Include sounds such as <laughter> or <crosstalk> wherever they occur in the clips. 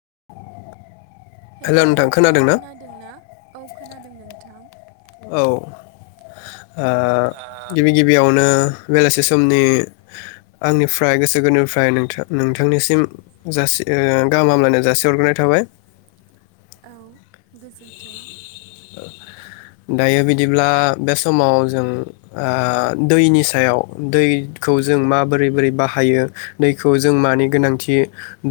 <inaudible> Hello नोंथां नोंथाङा ना खोनादों ना? औ खोनादों नोंथां। औ। ओ गिबि गिबियावनो बेलासि समनि आंनिफ्राय गोसो गोनोनिफ्राय नोंथां नोंथांनिसिम जासि ओ गाहाम हामलायनाय जासिहरग्रोनाय थाबाय। औ गोजोन्थों। दायो बिदिब्ला बे समाव जों ओ दैनि सायाव दैखौ जों माबोरै बोरै बाहायो दैखौ जों मानि गोनांथि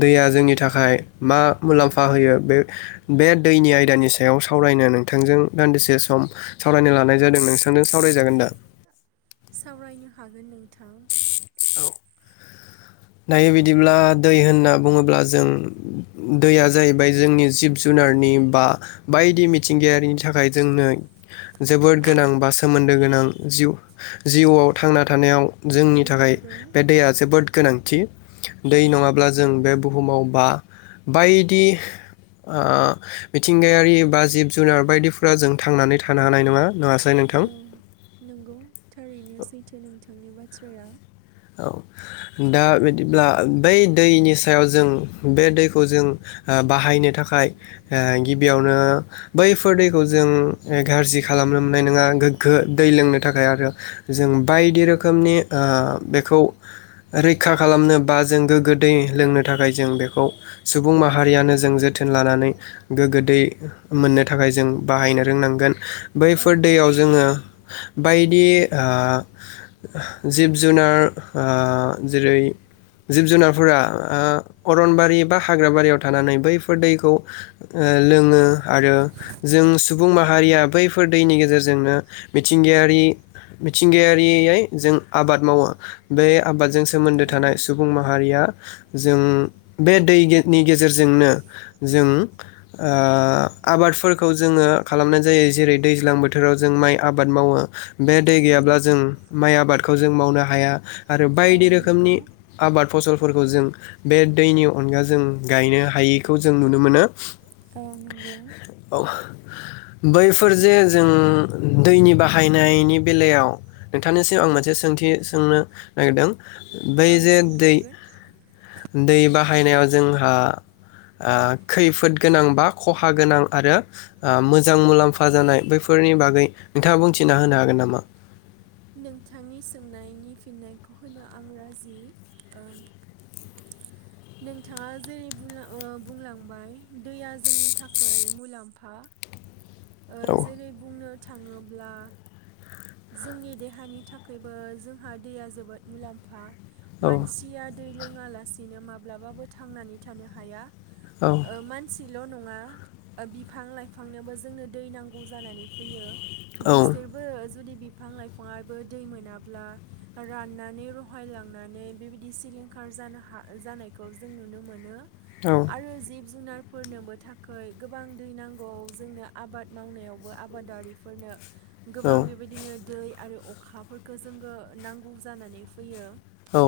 दैया जोंनि थाखाय मा मुलाम्फा होयो बे-बे दैनि आयदानि सायाव सावरायनो नों थांजों दान्दिसे सम सावरायनो लानाय जादों नोंथांजों सावरायजागोन दा? थां। दायो बिदिब्ला दै होनना बुङोब्ला जों दैया जाहैबाय जोंनि जिब जुनारनि बा बायदि मिथिंगायारिनि थाखाय जोंनो जोबोद गोनां बा सोमोन्दो गोनां जिउ जिउआव थांना थानायाव जोंनि थाखाय बे दैया जोबोद गोनां। <unintelligible> दै नङाब्ला जों बे बुहुमाव बा बायदि ओ मिथिंगायारि बा जिब जुनार बायदिफोरा जों थांनानै थानो हानाय नङा। नङासै औ नोंथां नंगौ थारैनो सैथो नोंथांनि बाथ थ्राया। औ दा बिदिब्ला बै दैनि सायाव जों बे दैखौ जों ओ बाहायनो थाखाय ओ गिबियावनो बैफोर दैखौ जों गाज्रि खालामनो मोननाय नङा गोग्गो दै लोंनो थाखाय आरो जों बायदि रोखोमनि ओ बेखौ रैखा खालामनो बा जों गोग्गो दै लोंनो थाखाय जों बेखौ सुबुं माहारियानो जों जोथोन लानानै गोग्गो दै मोननो थाखाय जों बाहायनो रोंनांगोन औ बैफोर दैयाव जोङो बायदि ओ जिब जुनार ओ जेरै जिब जुनार फोरा ओ अरनबारि बा हाग्राबारियाव थानानै बैफोर दैखौ ओ लोङो आरो जों सुबुं माहारिया बैफोर दैनि गेजेरजोंनो मिथिंगायारि मिथिंगायारियै जों आबाद मावो बे आबादजों सोमोन्दो थानाय सुबुं माहारिया जों बे दैनि गेजेरजोंनो जों ओ आबादफोरखौ जोङो खालामनाय जायो जेरै दैज्लां बोथोराव जों माइ आबाद मावो बे दै गैयाब्ला जों माइ आबादखौ जों मावनो हाया। आरो औ बायदि रोखोमनि आबाद फसलफोरखौ जों बे दैनि अनगा जों गायनो हायिखौ जों नुनो मोनो औ नंगौ औ। बैफोर जे जों दैनि बाहायनायनि बेलायाव नोंथांनिसिम आं मोनसे दि सोंनो नागिरदों बै जे औ दै दै बाहाय <unintelligible> जोंहा ओ खैफोद गोनां बा खहा गोनां आरो ओ मोजां मुलाम्फा जानाय बैफोरनि बागै नोंथाङा बुंथिना होनो हागोन नामा? नोंथांनि सोंनायनि फिननायखौ होनो आं राजि ओ नोंथाङा जेरै बुलां ओ बुंलांबाय दैया जोंनि थाखै मुलाम्फा। ओ औ जेरै बुंनो थाङोब्ला जोंनि देहानि थाखायबो जोंहा दैया जोबोद मुलाम्फा औ मानसिया दै लों ङालासिनो माब्लाबाबो थांनानै थानो हाया। औ ओ मानसि बिल' नङा बिफां लाइफांनोबो जोंनो दै नांगौ जानानै फैयो। औ बिसोरबो जुदि बिफां लाइफाङाबो दै मोनाब्ला राननानै रहायलांनानै बेबायदि सिलिंखार जानो हा जानायखौ जों नुनो मोनो। आरो जिब जुनार फोरनोबो थाखाय गोबां दै नांगौ जोंनो आबाद मावनायावबो आबादारिफोरनो औ गोबां बेदिनो दै आरो अखाफोरफोरखौ जोंङो नांगौ जानानै फैयो। औ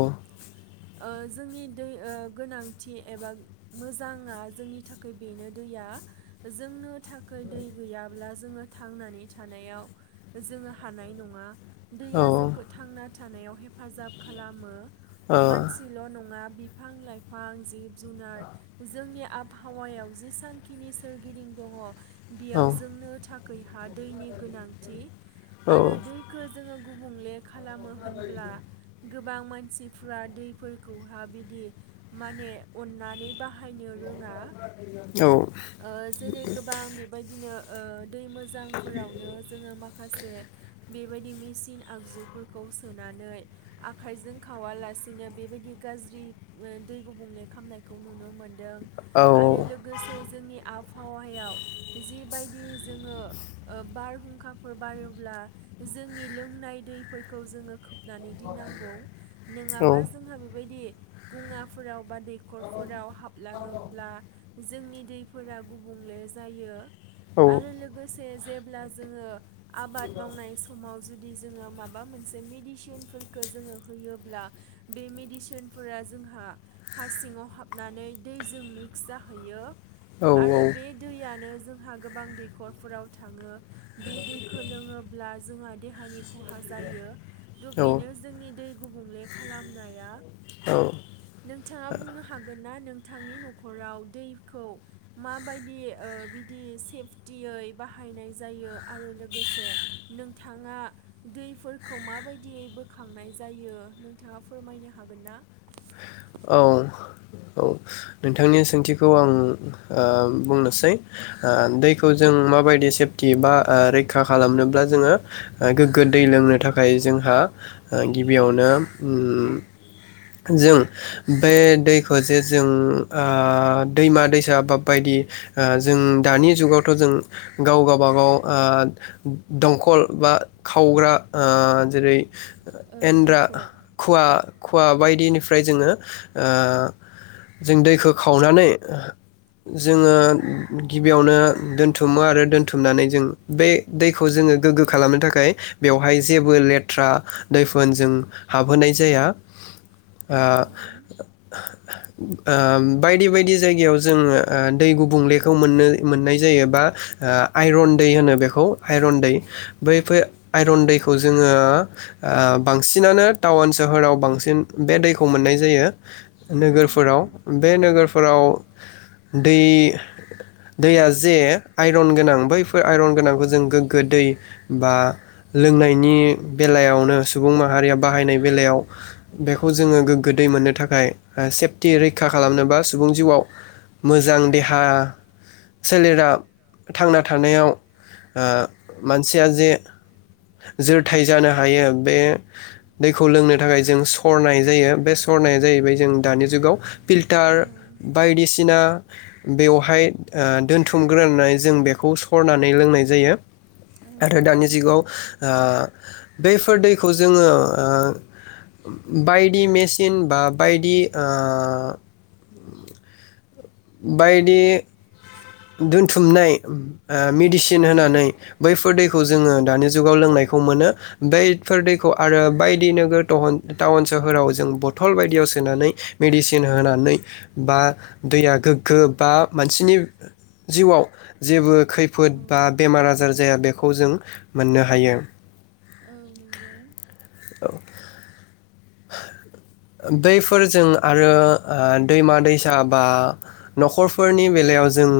ओ जोंनि दै ओ गोनांथि एबा मोजाङा जोंनि थाखाय बेनो दैया जोंनो थाखाय दै गैयाब्ला जोंङो थांनानै थानायाव जोंङो हानाय नङा औ दैया जोंखौ थांना था थानायाव हेफाजाब खालामो। मानसिल' नङा बिफां लाइफां जिब जुनार जोंनि आबहावायाव जेसांखिनि सोरगिदिं दङ। बेयाव औ जोंनो थां जोंहा दैनि गोनांथि आरो दैखौ जोंङो गुबुंले खालामो होनब्ला गोबां मानसिफ्रा दैफोरखौहा बिदि माने अननानै बाहायनो रोङा। ओ जेरै- गोबां बेबायदिनो ओ दै मोजांफोरावनो जोंङो मा माखासे बेबायदि मेचन आगजुफोरखौ सोनानै आखाइजों खावालासिनो बेबायदि गाज्रि दै गुबुंले खामनायखौ नुनो मोन दों आरो लोगोसे जोंनि आब हावायाव जिबायदि जोंङो ओ बारहुंखा फोर बारोब्ला जोंनि लोंनाय दैफोरखौ जोंङो खोब नानै दोननांगौ नोंङाबा जोंहा बेबायदि गुङाफोराव बा दैखरफोराव हाबलाङोब्ला जोंनि दैफोरा गुबुंले जायो। आरो लोगोसे जेब्ला जोङो आबाद मावनाय समाव जुदि जोङो माबा मोनसे मेडिसिनफोरखौ जोङो होयोब्ला बे मेडसिनफोरा जोंहा हा सिङाव हाबनानै दैजों मिक्स जाहैयो। आरो बे दैयानो जोंहा गोबां दैखरफोराव थाङो। बे दै खो लोङोब्ला जोंहा देहानि खहा जायो दु बेनो जोंनि दै गुबुंले खालामनाया औ नोंथाङा बुंनो हागोनना नों थांनि न'खराव दैखौ माबायदि ओ बिदि सेफटियै बाहायनाय जायो आरो लोगो से नोंथाङा दैफोरखौ माबायदियै बोखांनाय जायो नोंथाङा फोरमायनो हागोन ना? औ औ नोंथांनि सोंथिखौ आं ओ बुंनोसै ओ दैखौ जों माबायदि सेफटि बा ओ रैखा खालामनोब्ला जोङो ओ गोग्गो दै लोंनो थाखाय जोंहा ओ गिबियावनो उम जों बे दैखौ जे जों ओ दैमा दैसा बा बायदि ओ जों दानि जुगावथ' जों गाव गबागाव ओ दंखल बा खावग्रा ओ जेरै ओ दै एन्द्रा खुवा खुवा बायदिनि फ्राय जोङो ओ जों दैखौ खावनानै जोङो गिबियावनो दोनथुमो आरो दोनथुमनानै जों बे दैखौ जोङो गोग्गो खालामनो थाखाय बेवहाय जेबो लेथ्रा दैफोन जों हाबहोनाय जाया। औ ओ ओम। बायदि बायदि जायगायाव जोङो ओ दै गुबुंलेखौ मोननो मोननाय जायोबा ओ आइरन दै होनो बेखौ आइरन दै बैफोर आइरन दैखौ जोङो ओ बांसिनानो टाउन सोहोराव बांसिन बे दैखौ मोननाय जायो औ नोगोरफोराव बे नोगो फोराव दै दैया जे आइरन गोनां बैफोर आइरन गोनांखौ जों गोग्गो दै बा लोंनायनि बेलायावनो सुबुं माहारिया बाहायनाय बेलायाव जोङो गोग्गो दै मोननो थाखाय सेफटि रैखा खालामनोबा सुबुं जिउआव मोजां देहा सोलेरा थांना थानायाव ओ मानसिया जे जोरथाय जानो हायो बे दैखौ लोंनो थाखाय जों सरनाय जायो। बे सरनाया जाहैबाय जों दानि जुगाव फिल्टार बायदिसिना बेवहाय ओ दोनथुमग्रोनानै जों बेखौ फरनानै लोंनाय जायो आरो दानि जिगाव ओ बेफोर दैखौ जोङो ओ बायदि मेसिन बा बायदि ओ बायदि दोनथुमनाय मेडिसिन होनानै बैफोर दैखौ जोङो दानि जुगाव लोंनायखौ मोनो बैफोर दैखौ आरो बायदि नोगोर टाउन सोहोराव जों बथल बायदियाव सोनानै मेडिसिन होनानै बा दैया गोग्गो बा मानसिनि जिउआव जेबो खैफोद बा बेमार आजार जाया बेखौ जों मोननो हायो औ नंगौ औ दै फोर जों आरो दैमा दैसा बा न'खरफोरनि बेलायाव जों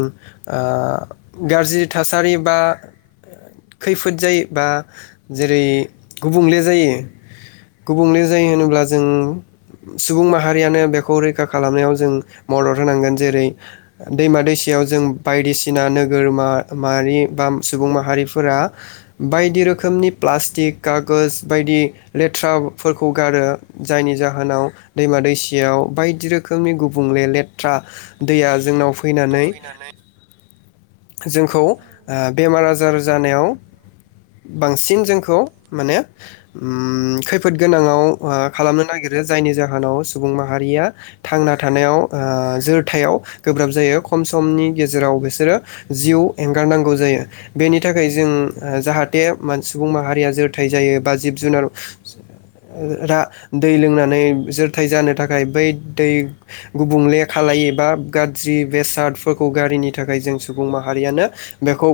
गाज्रि थासारि बा खैफोद जायो बा जेरै गुबुंले जायो गुबुंले होनोब्ला जों सुबुं माहारि माहारियानो बेखौ रैखा खालामनायाव जों मदद होनांगोन जेरै दैमा दैसायाव जों बायदिसिना नोगोर माहारि बा सुबुं माहारिफोरा बायदि रोखोमनि प्लास्टिक कागज बायदि लेथ्राफोरखौ गारो जायनि जाहोनाव दैमा दैसा दैसायाव बायदि रोखोमनि गुबुंले लेथ्रा दैया जोंनाव फैनानै जोंखौ बेमार आजार जानायाव बांसिन जोंखौ माने औ खैफोद गोनाङाव खालामनो नागिरो जायनि जाहोनाव सुबुं माहारिया थांना थानायाव जोरथायाव गोब्राब जायो खम समनि गेजेराव बिसोरो जि जिउ एंगारनांगौ जायो बेनि थाखाय जों जाहाथे सुबुं माहारिया जोरथाय जायो बा जिब जुनार दै लोंनानै जोरथाय जानो थाखाय बै दै गुबुंले खालायबा गाज्रि बेसादफोरखौ गारिनि थाखाय जों सुबुं माहारिया बेखौ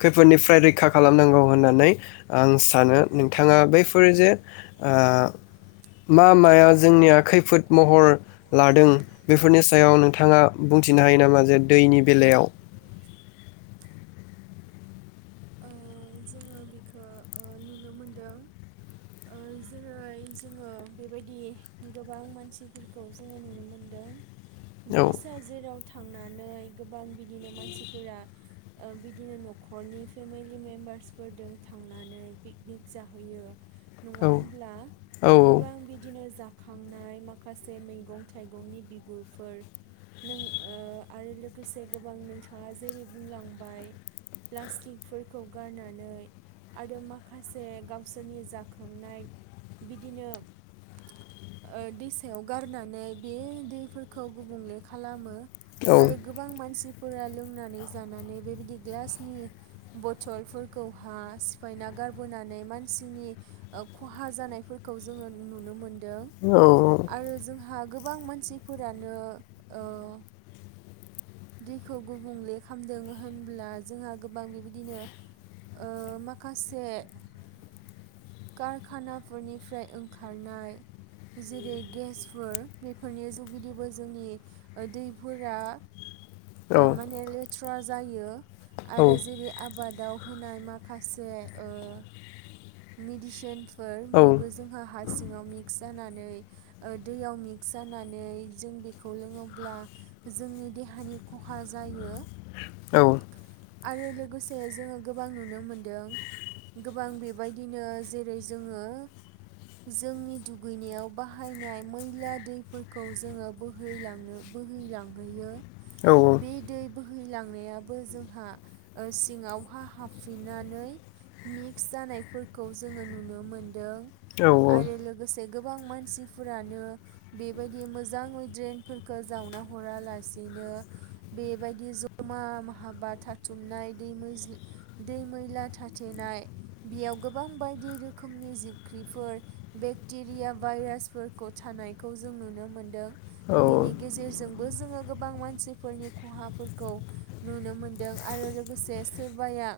खैफोदनिफ्राय रैखा खालामनांगौ होननानै आं सानो नोंथाङा बैफोर जे मा माया जोंनिया खैफोद महर लादों बेफोरनि सायाव नोंथाङा बुंथिनो हायो नामा जे दैनि बेलायाव जोङो बेखौ नुनो मोनदों जेरै जोङो बेबायदि गोबां मानसिफोरखौ जोङो नुनो मोनदों औ दैसा जेराव थांनानै गोबां बिदिनो मानसिफोरा बिदिनो न'खरनि फेमिलि मेम्बार्सफोरजों थांनानै पिकनिक जाहैयो नङा औ होनब्ला औ गोबां बिदिनो जाफै खांनाय माखासे मैगं थाइगंनि बिगुरफोर नों आरो लोगोसे गोबां नोंथाङा जेरै बुंलांबाय प्लास्टिक फोरखौ गारनानै आरो माखासे गावसोरनि जाखांनाय बिदिनो दैसायाव गारनानै बे दैफोरखौ गुबुंले खालामो औ आरो गोबां मानसि फोर लोंनानै जानानै बेबायदि ग्लासनि बथलफोरखौहा सिफायना गारबोनानै मानसिनि खहा जानायफोरखौ जोङो नुनो मोनो औ आरो जोंहा गोबां मानसिफोरानो दैखौ गुबुंले खालामदों होनब्ला जोंहा गोबां बेबायदिनो माखासे कारखानाफोरनिफ्राय ओंखारनाय जेरै गेसफोर बेफोरनि जगिदिबो जोंनि दैफोरा औ माने लेथ्रा लेथ्रा जायो आरो जेरै आबादाव होनाय माखासे ओ मेडिसिन फोर औ बेबो जोंहा हा सिङाव मिक्स जानानै ओ दैयाव मिक्स जानानै जों बेखौ लोङोब्ला जोंनि देहानि खहा जायो। औ। आरो लोगोसे जोङो गोबां नुनो मोनदों गोबां बे बेबायदिनो जेरै जोङो जोंनि दुगैनायाव बाहायनाय मैला दैफोरखौ जोङो बोहैलांनो बोहैलांहोयो। औ बेे दै बोह बैहैलांनायाबो जोंहा ओ सिङावहा हाबफिननानै मिक्स जानाय फोरखौ जोङो नुनो मोन दों औ आरो लोगोसे गोबां मानसिफोरानो बेबायदि मोजाङै ड्रेनफोरखो जावना हरालासिनो बेबायदि जमा हाबा थाथुमनाय दै मैज दै मैला थाथेनाय बेयाव गोबां बायदि रोखोमनि जिबख्रिफोर बेक्टेरिया भाइरासफोरखौ थानायखौ जों नुनो मोनदों। औ औ बेनि गेजेरजोंबो जोङो गोबां मानसिफोरनि खहाफोरखौ नुनो मोनदों आरो लोगोसे सोरबाया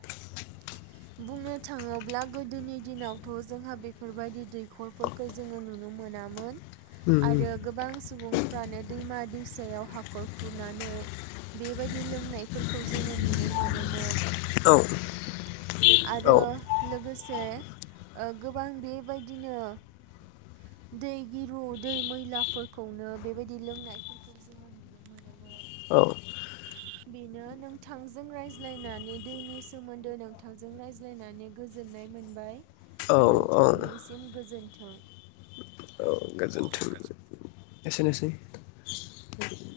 बुंनो थाङोब्ला गोदोनि दिनावथ' जोंहा बेफोरबायदि दै खरफोरखौ जोङो नुनो नुनो मोनामोन। औ आरो गोबां सुबुंफ्रानो दैमा दै फिसायाव हाखर खुरनानै बेबायदि लोंनायफोरखौ जोङो नुनो मोनोमोन। <inaudible> औ आरो लोगोसे से ओ गोबां बेबायदिनो दै गिरु दै मैलाफोरखौनो बेबायदि लोंनायफोरखौ जोङो नुनो मोनोमोन। औ। बेनो नोंथांजों रायज्लायनानै दैनि सोमोन्दो नोंथांजों रायज्लायनानै गोजोननाय मोनबाय। औ नोंथांनिसिम गोजोन्थ <unintelligible> औ गोजोन्थों <inaudible> एसेनोसै <inaudible>